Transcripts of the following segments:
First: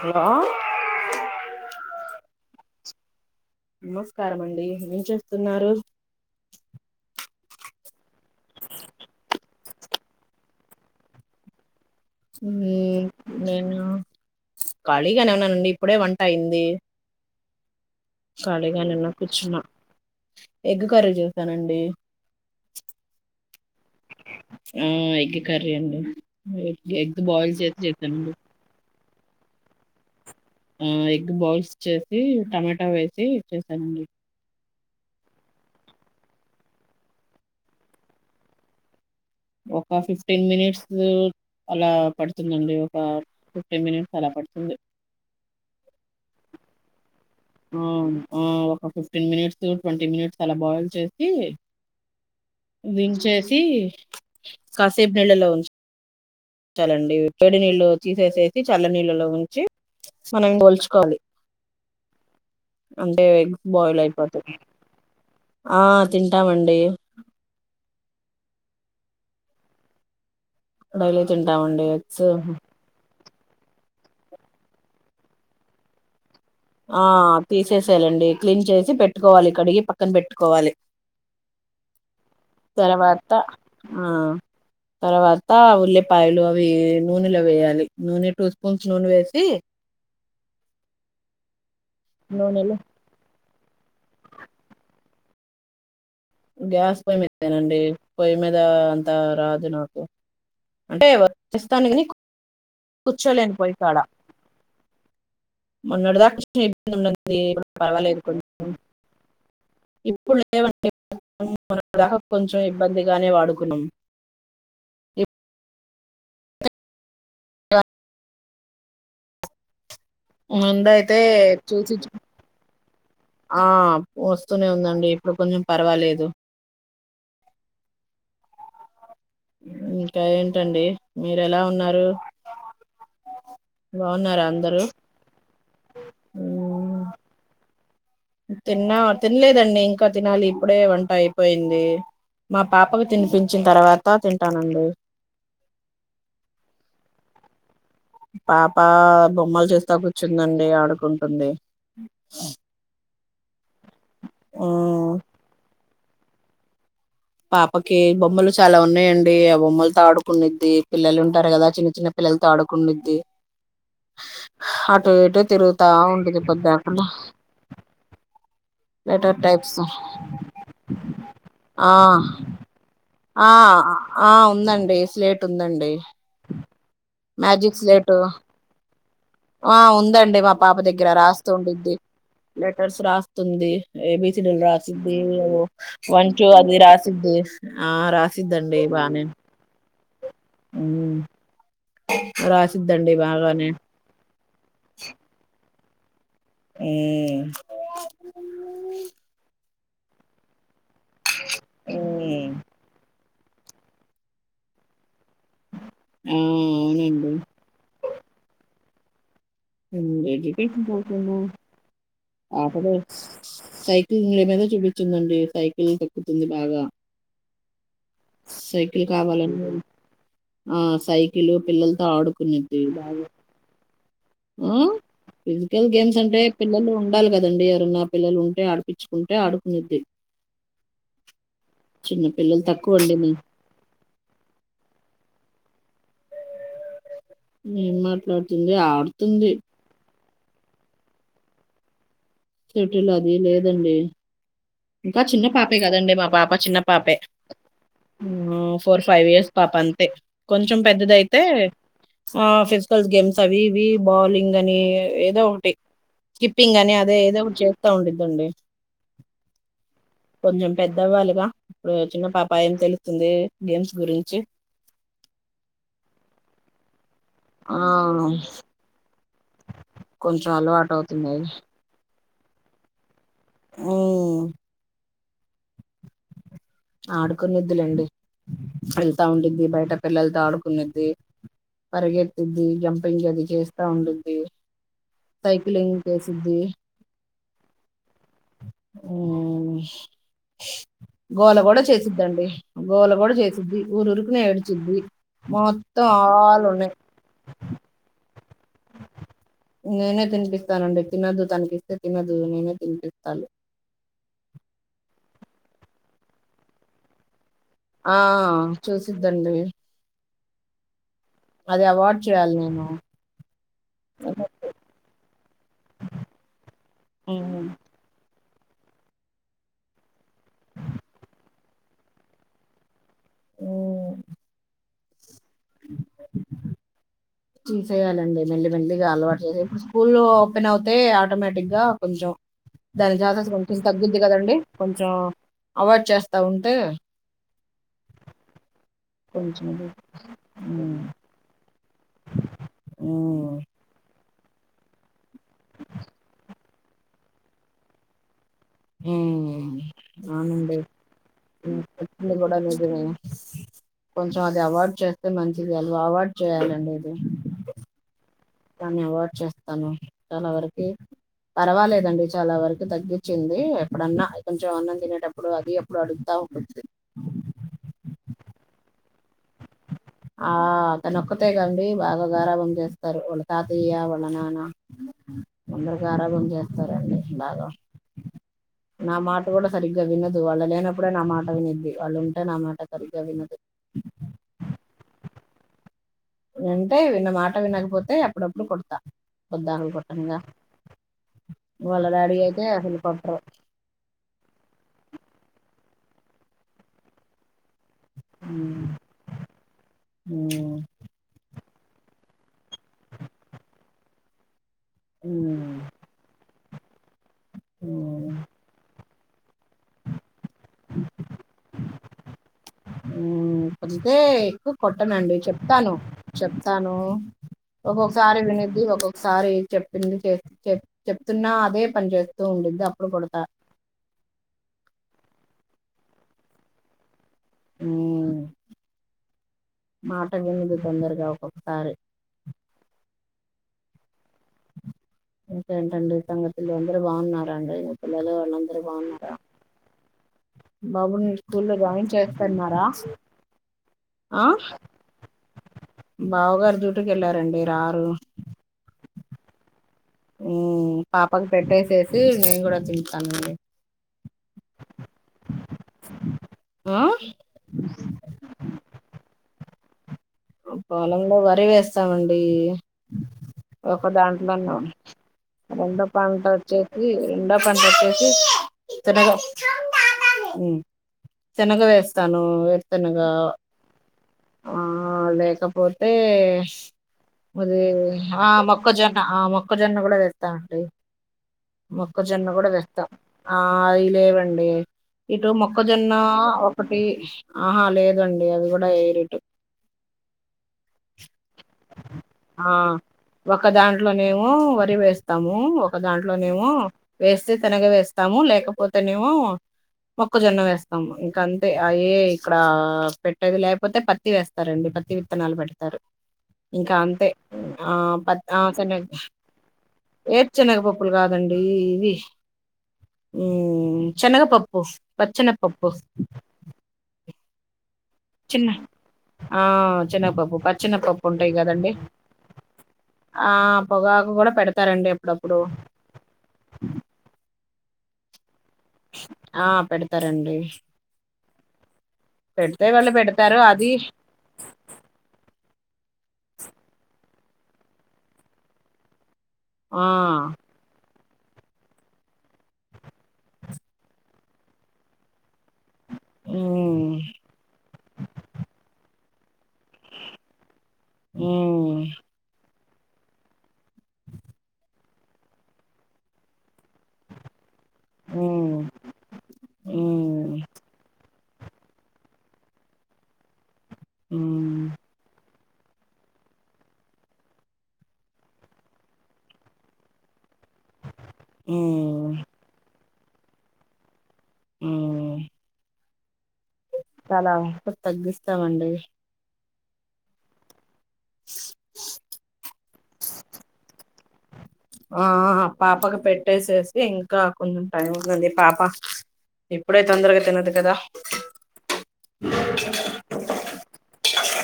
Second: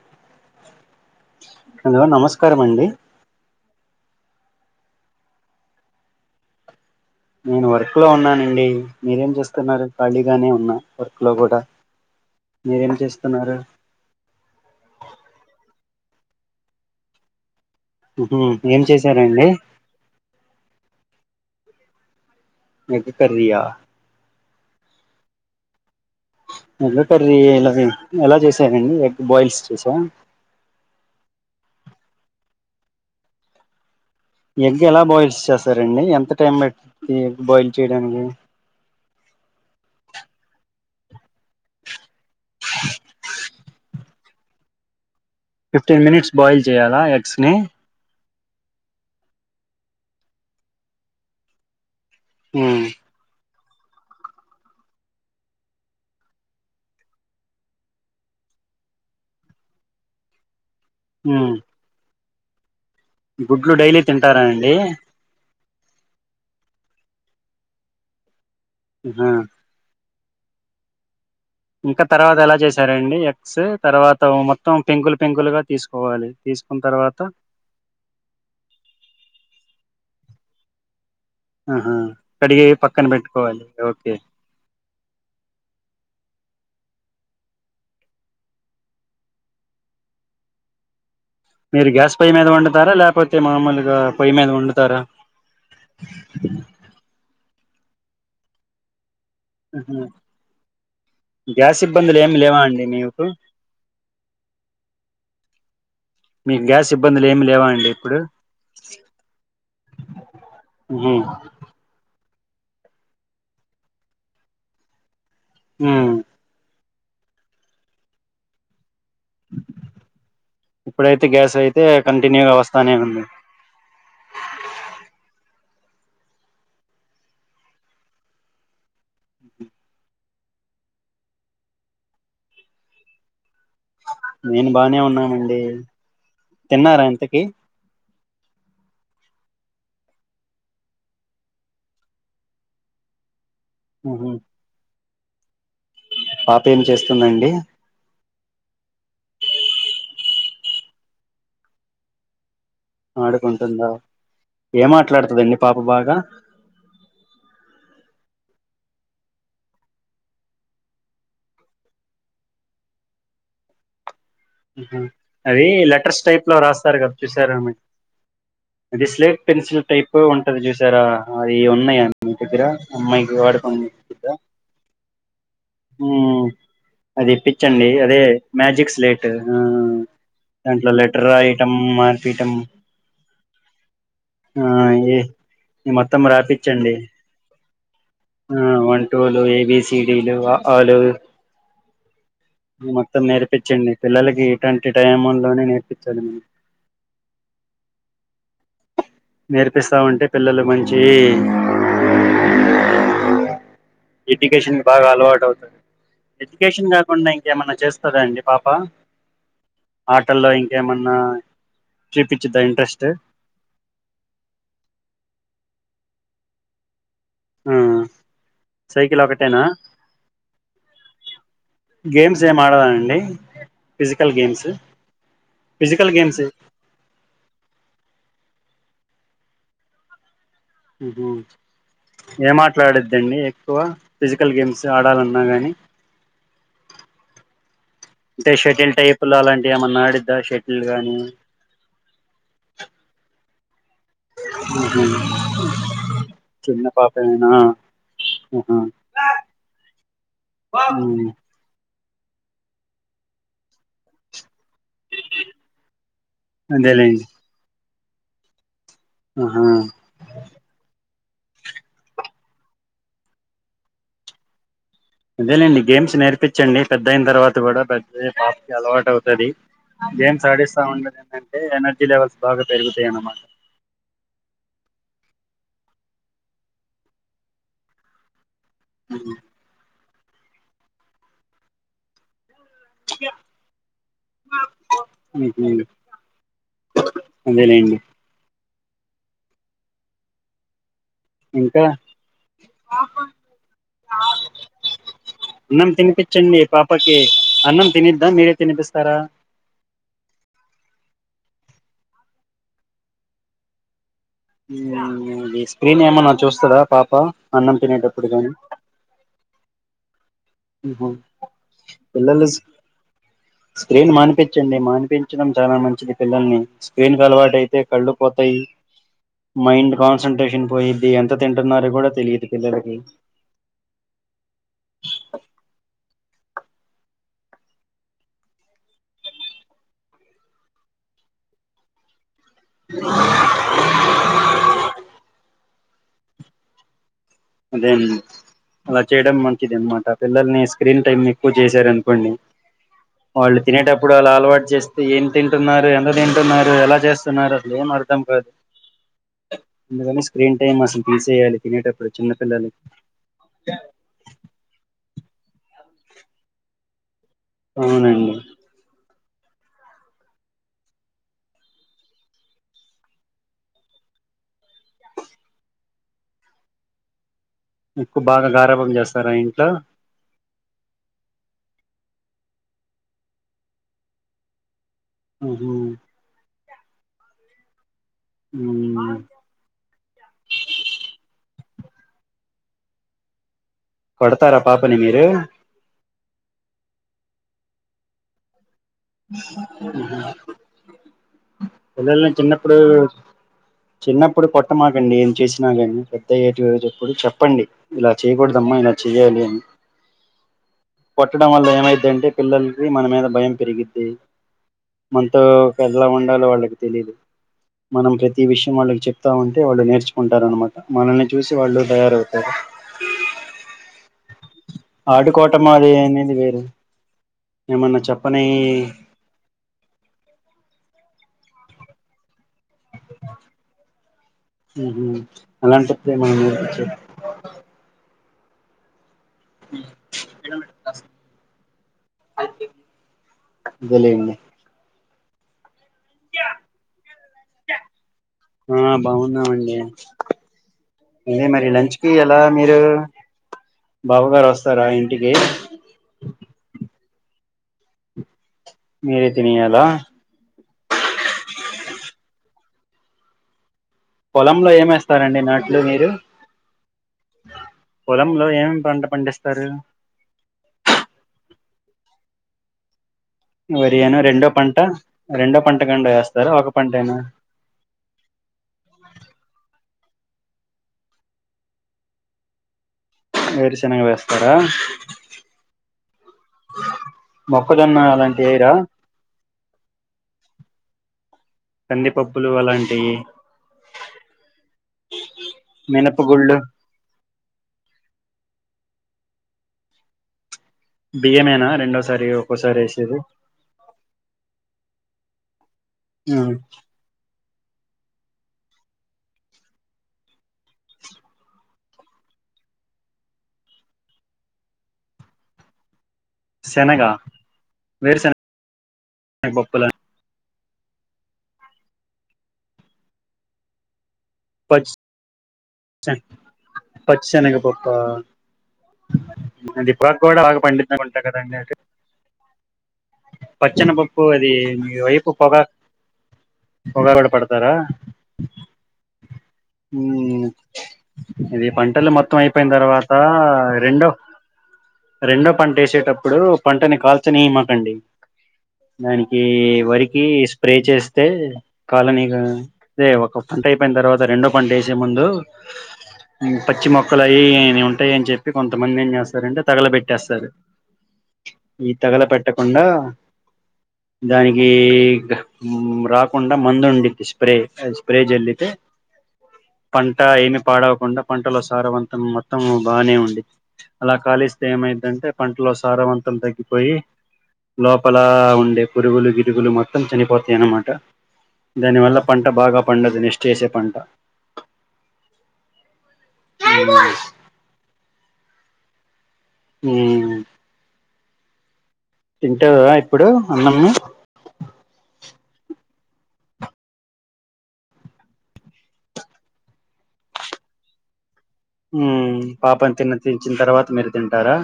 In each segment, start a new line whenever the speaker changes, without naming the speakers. Hello
కరమండి
నమస్కారం అండి ఏం చేస్తున్నారు
నేను వర్క్ లో ఉన్నానండి మీరేం చేస్తున్నారు ఖాళీగానే ఉన్నా వర్క్ లో కూడా
నే
మీరేం చేస్తున్నారు
నేను ఖాళీగానే ఉన్నానండి ప్పుడే వంట అయింది
ఉహు, ఏం
ఖాళీగానే నున్నా
చేశారండి
కూర్చునా స్తానండి
ఎగ్ కర్రీయా
మ్మ్ ఎగ్ కర్రీ అండి ఎగ్
ఎల
ఎగ్
కర్రీ
బాయిల్
వేయలా
చేసి
అని
చేసానండి
ఎలా చేసారండి ఎగ్ బాయిల్స్ చెసా ఆ
మ్మ్ ఎగ్ బౌయిల్స్ చేసి టమాటా వేసి చేసానండి
ఎగ్ ఎలా బాయిల్స్ చేస్తారండి ఎంత టైం పట్టింద్ ఎగ్ బాయిల్ చేయడానికి
ఒక ఫిఫ్టీన్ మినిట్స్ అలా పడుతుందండి ఒక ఫిఫ్టీ మినిట్ చాలా పడుతుంది
ఫిఫ్టీన్ మినిట్స్ బాయిల్ చేయాలా ఎగ్స్ ని
ఆవును ఒక ఫిఫ్టీన్ మినిట్స్ ట్వంటీ మినిట్స్ అలా బాయిల్ చేసి
ఉమ్,
వి చే కాసేపు నీళ్లలో ఉ చలండి పేడి నీళ్ళు తీసేసేసి చల్ల నీళ్ళలో ఉంచి మనం పోల్చు
ఆ
అంటే ఎగ్స్
గుడ్లు
బాయిల్
డైలీ తింటారా
అయిపోతాయి
అండి
ఆ తింటామండి
హా
డేలి
ఇంకా తర్వాత ఎలా చేశారండి స్ తర్వాత మొత్తం పెంకులు పెంకులుగా తీసుకోవాలి తీసుకున్న
ఆ
తర్వాత
తీసేసేయాలండి క్లీన్ చేసి పెట్టుకోవాలి కడిగి పక్క పక్కన పెట్టుకోవాలి
ఆహా కడిగి పక్కన
తర్వాత
పెట్టుకోవాలి
ఆ
ఓకే
తర్వాత ఉల్లిపాయలు అవి నూనెలో వేయాలి నూనె టూ స్పూన్స్ నూనె వేసి
మీరు గ్యాస్ పొయ్యి మీద
నూనెలో
వండుతారా లేకపోతే అతే మామూలుగా పొయ్యి మీద వండుతారా
గ్యాస్ పొయ్యి మీద నేనండి పొయ్యి మీద అంత రాదు
ఉహు
నాకు అంటే చెస్తా
గ్యాస్
కానీ
ఇబ్బందులు ఏమి లేవా అండి మీకు
కూర్చోలేను పోయ్యి కాడ మన్నోటిదాక
మీకు గ్యాస్
ఇబ్బంది
ఇబ్బందులు
ఉంది
ఏమి
ఇప్పుడు
లేవా అండి
పర్వాలేదు కొంచం ఇప్పుడులేవండి
ఉహు
కొంచెం ఇబ్బందిగానే వాడుకున్నాం ఇ
ఉమ్
ఉందయితే
ఇప్పుడైతే గ్యాస్ అయితే
చూసి
కంటిన్యూగా వస్తానే ఉంది
ఆ వస్తూనే ఉందండి ఇప్పుడు కొంచెం పర్వాలేదు ఇంకా ఏంటండి మీరు ఎలా ఉన్నారు బాగున్నారా
నేను
అందరూ
బానే ఉన్నానండి
మ్మ్.
తిన్నారా ఇంతకి
తిన్నా తినలేదండి ఇంకా తినాలి ఇప్పుడే వంట అయిపోయింది మా పాపకు తినిపించ చ్చిన తర్వాత
ఉహు
తింటానండి
పాప ఏం చేస్తుందండి
పాప బొమ్మలు చేస్తా కూర్చుందండి ఆడుకుంటుంది
ఆడుకొంట ఏం
మ్మ్.
మాట్లాడుతుది మీ పాప ఉ బాగా
పాపకి బొమ్మలు చాలా ఉన్నాయండి ఆ బొమ్మలతో ఆడుకున్నది పిల్లలు ఉంటారు కదా చిన్న చిన్న పిల్లలతో ఆడుకున్నది
అది లెటర్స్
ఉంటది
టైప్ లో రాస్తారు
పొద్దాకుల
కదా చూసారా అది
letter
slate
types
pencil type ఉంటది చూశారా అది ఉ
ఆ ఆ
వాడుకునేదా
ఆ ఉందండి స్లేటు ఉందండి
ఉమ్ అది పిచ్
మ్యాజిక్
అండి
స్లేటు
అదే మ్యాజిక్ స్లేట్
ఆ ఉందండి మా పాప
దాంట్లో
దగ్గర
లెటర్
రాస్తూ
రాయటం
ఉంటుంది
మార్పియటం
లెటర్స్ రాస్తుంది ఏ బి సి డి లు
ఆ ఏ
రాసిద్ది
మొత్తం
వన్ జో అది
రాపిచ్చండి
రాసిద్ధి ఆ రాసిద్దండి బానే
ఇడిలో ఆలో
మ్మ్ రాసిద్దండి
మొత్తం
బాగానే
నేర్పించండి పిల్ల అలాగే ఇటువంటి టైములోనే నే విత్తనము
ఏ
నేర్పిస్తా ఉంటే పిల్లలకు మంచి చే
మ్మ్
ఎడ్యుకేషన్ బాగా అలవాటు
ఆ
ఎడ్యుకేషన్
అవునండి.
కాకుండా ఇంకేమన్నా చేస్తాదండి పాప ఆటల్లో ఇంకేమన్నా చూపించిద్దా ఇంట్రెస్ట్
సైకిల్ ని మీదనే చూపించిందండి సైకిల్ ఉక్కుంది బాగా
ఆ
సైకిల్ కావాలం ఆ సైకిల్ పిల్లలతో
గేమ్స్ ఏం
ఆడుకునేది
ఆడదా అండి
బాగా
ఫిజికల్ గేమ్స్
ఆ ఫిజికల్ గేమ్స్ అంటే పిల్లలు ఉండాలి కదండీ ఎవరన్నా పిల్లలు ఉంటే ఆడిపించుకుంటే ఆడుకునేది
ఏం
పిల్లలు తక్కువండి మే
మాట్లాడద్దండి ఎక్కువ ఫిజికల్ గేమ్స్ ఆడాలను నాగాని
ఏం
టేష
మాట్లాడుతుంది
టెన్ టైప్ లో
ఆడుతుంది.
అలాంటివి ఏమన్నా ఆడి ధ షెటిల్ గానీ
షటిల్ అది లేదండి
ఉహు
ఇంకా చిన్న పాపే కదండి మా పాప చిన్న పాపే
ఆహా
ఫోర్ ఫైవ్ ఇయర్స్ పాప అంతే కొంచెం
ఉమ్
పెద్దదైతే ఆ ఫిజికల్ గేమ్స్ అవి ఇవి బౌలింగ్ అని ఏదో ఒకటి స్కిప్పింగ్ అని అదే
అదేలేండి
ఏదో ఒకటి చే [unintelligible]
ఆహా
కొంచెం పెద్దవాళ్ళు. గా ఇప్పుడు చిన్న పాప ఏం తెలుస్తుంది గేమ్స్ గురించి.
అదేలేండి గేమ్స్ నేర్పించండి పెద్ద్. దైన అయిన తర్వాత కూడా
ఆ
[unintelligible] పాపకి అలవాటు. తది. గేమ్స్
కొంచెం
ఆడిస్తా
అలవాటు
ఉండండి
అవుతున్నాయి
ఎందుకంటే ఎనర్జీ లెవెల్స్. బాగా పెరుగుతై అన్నమాట.
ఉమ్మ్ ఆడుకునేద్ది లెండి. వెళ్తా ఉండుద్ది బయట. పిల్లలతో ఆడుకునేద్దీ పరిగే. తిద్ది జంపింగ్ అది చేస్తా ఉండుద్ది,
ఉహు
సైకిలింగ్ చేసిద్ది.
అదేలేండి
ఉమ్మ్ గోల కూడా
ఇంకా
చేసిద్దండి, గోల కూడా చేసిద్ది. ఊరు ఉరుకునే ఏడ్చిద్ది,
అన్నం
మొత్తం
తినిపించండి
ఆల్ ఉన్నాయి.
పాపకి అన్నం తినిద్దా మీరే తినిపిస్తారా
నేనే తినిపిస్తానండి. తినదు తనికిస్తే తినదు నేనే తినిపిస్తాను.
హుమ్మ్ అది స్క్రీన్ ఏమన్నా చూస్తాడా పాప. అన్నం
ఆ
తినేటప్పుడు
చూసిద్దండి.
ఉహు
అది అవాయిడ్
పిల్లల్ని
చేయాలి
స్కీ
నేను
స్క్రీన్ మానిపించండి, మానిపించడం చాలా మంచిది. పిల్లల్ని స్క్రీన్ కు అలవాటు
ఉమ్.
అయితే కళ్ళుపోత్. ఫై మైండ్ కాన్సెంట్రేషన్ పో, ఎంత తింటున్నారో కూడా తెలియదు పిల్లలకి.
ఉమ్మ్ తీసేయాలండి మెల్లి మెల్లిగా, అలవాటు చేసే ఇప్పుడు స్కూల్ ఓపెన్ అవుతే ఆటోమేటిక్ గా కొంచెం. దాని [unintelligible] కొంచెం తగ్గుద్ది కదండి కొంచెం. అవాయిడ్ చేస్తా ఉంటే.
అదేండి అలా చేయడం
కొంచెం
మంచిది అన్నమాట పిల్లల్ని
మ్మ్
స్క్రీన్ టైమ్ ఎక్కువ చేస్. చార్ అనుకోండి, వాళ్ళు
మ్మ్
తినేటప్పుడు అలాలా. అలవాటు చేస్తే, ఏం తింటున్నారు, ఎంత తింటున్నారు, ఎలా చేస్తున్నారు అసలు ఏం అర్ధం కాదు.
మ్మ్
అందుకని స్క్రీన్ టైమ్ అసల్ తీసేయాలి తినేటప్పుడు.
అది కూడా
చిన్నపిల్లలకి
లేదు కొంచెం అది అవార్డ్ చే. చేస్తే మంచిది, అది అవార్డ్ చేయాలండి ఇది.
అవునండి.
దాన్ని అవాయిడ్ చేస్తాను, చాలా వరకి పర్వాలేదండి చాలా వరకు తగ్గించింది. ఎప్పుడన్న కొంచెం అన్నం తినేటప్పుడు అది ఎప్పుడు అడుగుతా ఉండుద్ది.
ఎక్కువ బాగా గారభం చేస్తారా ఇంట్లో.
ఆ అతనొక్కతే కండి బాగా గారాభం చేస్తారు వాళ్ళ తాతయ్య వాళ్ళ నాన్న
ఉహు
అందరూ గారాభం చే సరే అండి బాగా నా
మ్.
మాట కూడా సరిగ్గా వినదు వాళ్ళు లేనప్పుడే నా మాట వినిద్ది వాళ్ళు ఉంటే నా మాట సరిగ్గా వినదు
కొడతారా పాపని మీరు
అంటే విన్న మాట వినకపోతే అప్పుడప్పుడు కొడు
మ్మ్ హ్మ్
వాళ్ళ
పిల్లలని
డాడీ అయితే
చిన్నప్పుడు
అసలు కొట్టరు
చిన్నప్పుడు కొట్టమాకండి ఏం చేసినా కానీ, పెద్దయ్యేటి [unintelligible] ప్పుడు చెప్పండి ఇలా చేయకూడదమ్మా
ఉమ్
ఇలా చెయ్యాలి అని
ఉమ్
కొట్టడం వల్ల ఏం ఏమైద్దంటే పిల్లలకి మన మీద భయం పెరిగి ద్ది మనతో
ఉమ్
ఎలా ఉండాలో వాళ్ళకి తెలీదు మనం
ఉమ్
ప్రతీ విషయం వాళ్ళకి చెప్ తా ఉంటే వాళ్ళు నేర్చుకుం టారు అనమాట మనల్ని చూసి వాళ్ళు తయారవుతారు
మ్మ్ [unintelligible] తే ఎక్కు కొట్టనండి
ఆడుకోవటం
చెప్తాను
అది అనేది వేరు
చెప్తాను
ఏమన్నా
ఒక్కొక్కసారి
చెప్పని
వినిద్ది ఒక్కొక్కసారి చెప్పింది చే చె చెప్తున్నా అదే పని చేస్తు తూ ఉంటుంది అప్పుడు కొడ్త
అలాన్టప్పుడు మనం [inaudible]
హ్మ్ మాట విన్నగుడ్ తొందరగా ఒకోక్కసారి
అంతే లేండి
ఓ ఏంటండి సంగతుల్లు అందరు బాగున్నారండి పిల్లలు వాళ్ళందరు
ఆ
బాగున్నారా
బాగున్నామండి
బాబుని ఏ
అదే
స్కూ
మరి
లో
లంచ్
జాయిన్
కి ఎలా మీరు
చేస్తున్నారా ఆ
బావగారు వస్తారా ఇంటికి
బావగారు చు [unintelligible] వెళ్లారండి రారు
మీరే తినేయాలా
హ్మ్ పాపకు పెట్టేసేసి నేను కూడా తిటనండి
పొలంలో ఏమేస్తారండి నాట్లు మీరు
ఆ
పొలంలో ఏమేమి పంట పండిస్తారు.
ఆ పొలంలో వరి వేస్తామండి
వరి
ఒక
అను రెండో
దాంట్లో ఉన్నా
పంట పంట
రెండో
కండా
పంట
వేస్తారా ఒక
వచ్చేసి
పంటేనా
రెండో పంట వచ్చేసి శెనగ హ్మ్ శెనగ వేస్తాను వే
వేరుశనగ వేస్తారా
ఆ లేకపోతే ఇది
మొక్కజొన్న అలాంటివి
ఆ
వేయరా
మొక్కజొన్న ఆ మొక్కజొన్న కూడా వేస్తామండి మొక్కజొన్న
కందిపప్పులు
కూడా వేస్తాం
అలాంటివి
ఆ అవి లేవండి ఇటు మొక్కజొన్న
మినప గుళ్ళు
ఒకటి ఆహా లేదండి ఏవ్ కూడా ఏరిటి
బియ్యమే త్
ఆ ఒక దాంట్లోనేమో వర్ రి వేస్తాము క దాంట్లోనేేమో వేస్ ప తనగ వేస్తాము లేకపోతేనేమో మొక్కజొన్న వేస్తాము ఇంకా అంతే అయ ఇక్కడ పెట్టేది లేకపోతే పత్తి వేస్తారండి పత్తి విత్తనాలు పెడతారు ఇంకా
శనగ
అంతే ఆ పత్
వేరుశనగ
ఆ స
పప్పుల
ఏప్ చ్చెనగపప్పులు కాదండి ఇవి ఈ చెనగ పప్పు పచ్చనప్
పచ్చ పచ్చనగా వ
చిన్న ఆ
అది పొగాక్ కూడా
శనగపప్పు
బాగా పండిద్దామంటా
పచ్చెనగపప్పు ఉంటాయి
కదండి అ
ఆ
పచ్చనపప్పు
పొగాకు కూడా
అది మీ
పెడతారండి
వైపు
అప్పుడప్పుడు
పొగాక్ పొగా కూడా పడతారా
ఆ
మ్మ్
పెడతారండి
ఇది పంటలు మొత్తం అయిపోయిన
పెడితే
తర్వాత
వాళ్ళు పెడతారు అది
రెండో రెండో పంట వేసేటప్ ఇప్పుడు పంటని కాల్చనియమకండి దానిక్ ఈ
ఆ
వరికి స్ప్రే చేస్ అతే కాలనీగా ఒక పంట అయిపోయిన తర్వాత రెండో పంటేసే ముందు పచ్చి
మ్
మొక్కలు ఆవి ఉంటాయి అని చెప్పి కొంతమంది ఏం చేస్తార్ సరెండర్ తగల పెెట్టేస్తారు
మ్
ఈ తగల పెట్టకుండా దానికి మ్మ్ రాకుండా మందు ఉండిద్ది స్ప్రే స్ప్రే జల్లితే
మ్
పంట ఏమి
మ్
పాడవకుండా పంటల సారవంతం మొత్తం బానే ఉంది అలా కాలీస్తే
మ్
ఏమైద్ అంటే పంటలో సారవంతం తగ్గిపోయి లోపల ఉండే పురుగులు గిరుగులు మొత్తం చనిపోతాయ అనమాట ట దాని వల్ల
మ్
పంట బాగా పండ్ అది నిశ్చేసే పంట
మ్మ్ చాలా అస తగ్గిస్తామండి
ఆ తింటాదా ఇప్పుడు అన్నమ్ము
ఆ పాపకు పెట్టేసేసి ఇంకా కొంచెం టైం ఉందంది పాప ఎప్పుడై తొందరగా తినదు కదా
ఉ పాపం తిన్న పంచిన తర్వాత మీరు తంటారా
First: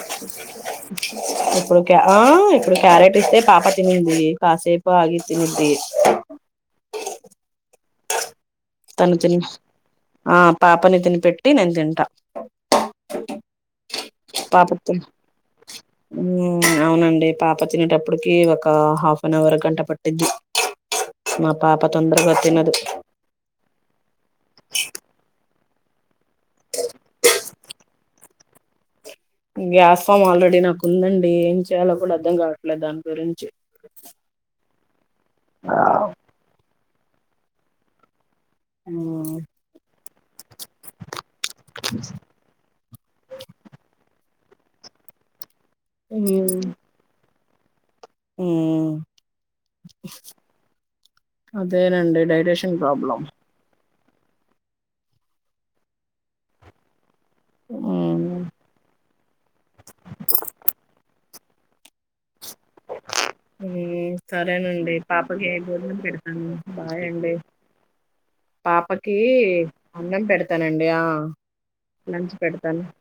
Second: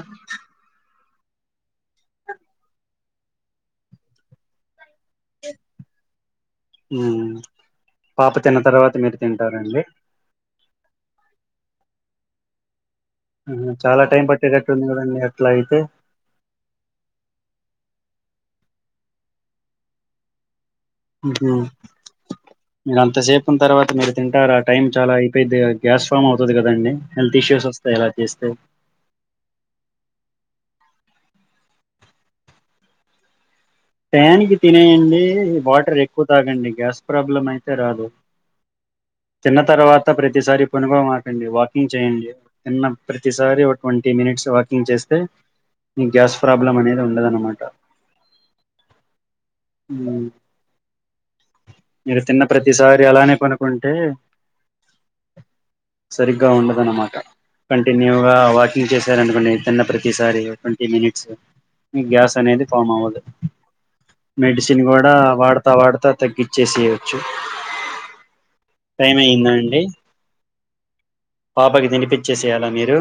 ప్రస్తే పాప తిన్నది కాసేపు ఆగి తినిద్ది
పాప తిన్న తర్వాత
తను
మీరు
తిని
తింటారండి
ఆ పాపని తిని పేట్టి నేను తి
చాలా టైం
పాప
పట్టేటట్టుంది కదండి అట్లా అయితే
అవునండి పాప తినేటప్పటికి ఒక హాఫ్ అన్ అవర్ గంటా పట్టద్ది మా
ఉహు
పాప తొందరగా తినదు
న్న తర్వాత మీరు తింటారు ఆ టైం చాలా అయిపోయిద్ది గ్యాస్ ఫామ్ అవుతుంది కదండి హెల్త్ ఇష్యూస్ వస్తాయి ఎలా చేస్తే
గ్యాస్ ఫామ్ ఆల్రెడీ నాకు ఉందండి ఏం చేయాలో కూడా అర్ధం కావట్లేదు దాని గురించి
టైముకి తినేడి వాటర్ ఎక్కువ తాగండి గ్యాస్ ప్రాబ్లం అయితే రాదు తిన్న తర్వాత ప్రతిసారి పనుకో మకండి వాకింగ్ చేయండి తిన్న ప్రతిసారి ఒక ట్వంటీ మినిట్స్ వార్కింగ్ చేస్తే న గ్యాస్
మ్మ్
ప్రాబ్లం అనేది ఉండదు అన్నమాట
అదేనండి డైజెషన్ ప్రాబ్లం
అంటే సరిగ్గా ఉండదన్నమాట
ఉమ్
కంటిన్యూగా వాకింగ్ చేశారనుకోండి తిన్న ప్రతిసారి ట్వంటీ మినిట్స్ గ్యాస్ అనేది ఫమదు
సరేనండి పాపకి
వాడతా
గురం
వాడతా
పెడతాను
తగ్గిచ్చేసేయొచ్చు టైం
పాపకి
అయిందండి
అన్నం పెడతానండి ఆ
పాపకి
లంచ్
తినిపించేసేయాలా
పెడతాను
మీరు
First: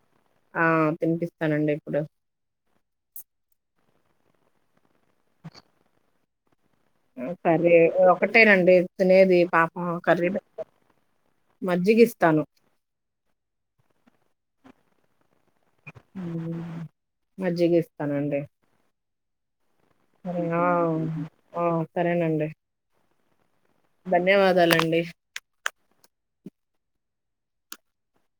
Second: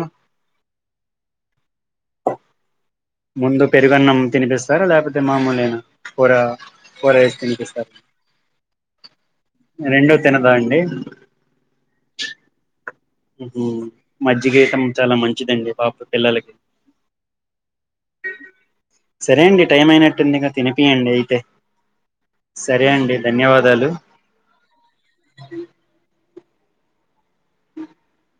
ఆ తినిపిస్తానండి ఇప్పుడు
ముందు పెరుగన్నం తినిపిస్తారా లేకపోతే మామూలునా కూ
కర్రీ ఒకటేనండి తినేది పాపం
రెండు
కర్రీ పె
తినదా అండి
మజ్జిగ ఇస్తాను
మజ్జిగ ఇయ్యాటం చాలా మంచి
మజ్జిగా ఇస్తానండి
సరే అండి టైం అయినట్టుంది ఇక తినిపియండి అయితే
ఆ సరేనండి
సరే అండి ధన్యవాద
ధన్యవాదాలండి
[unintelligible]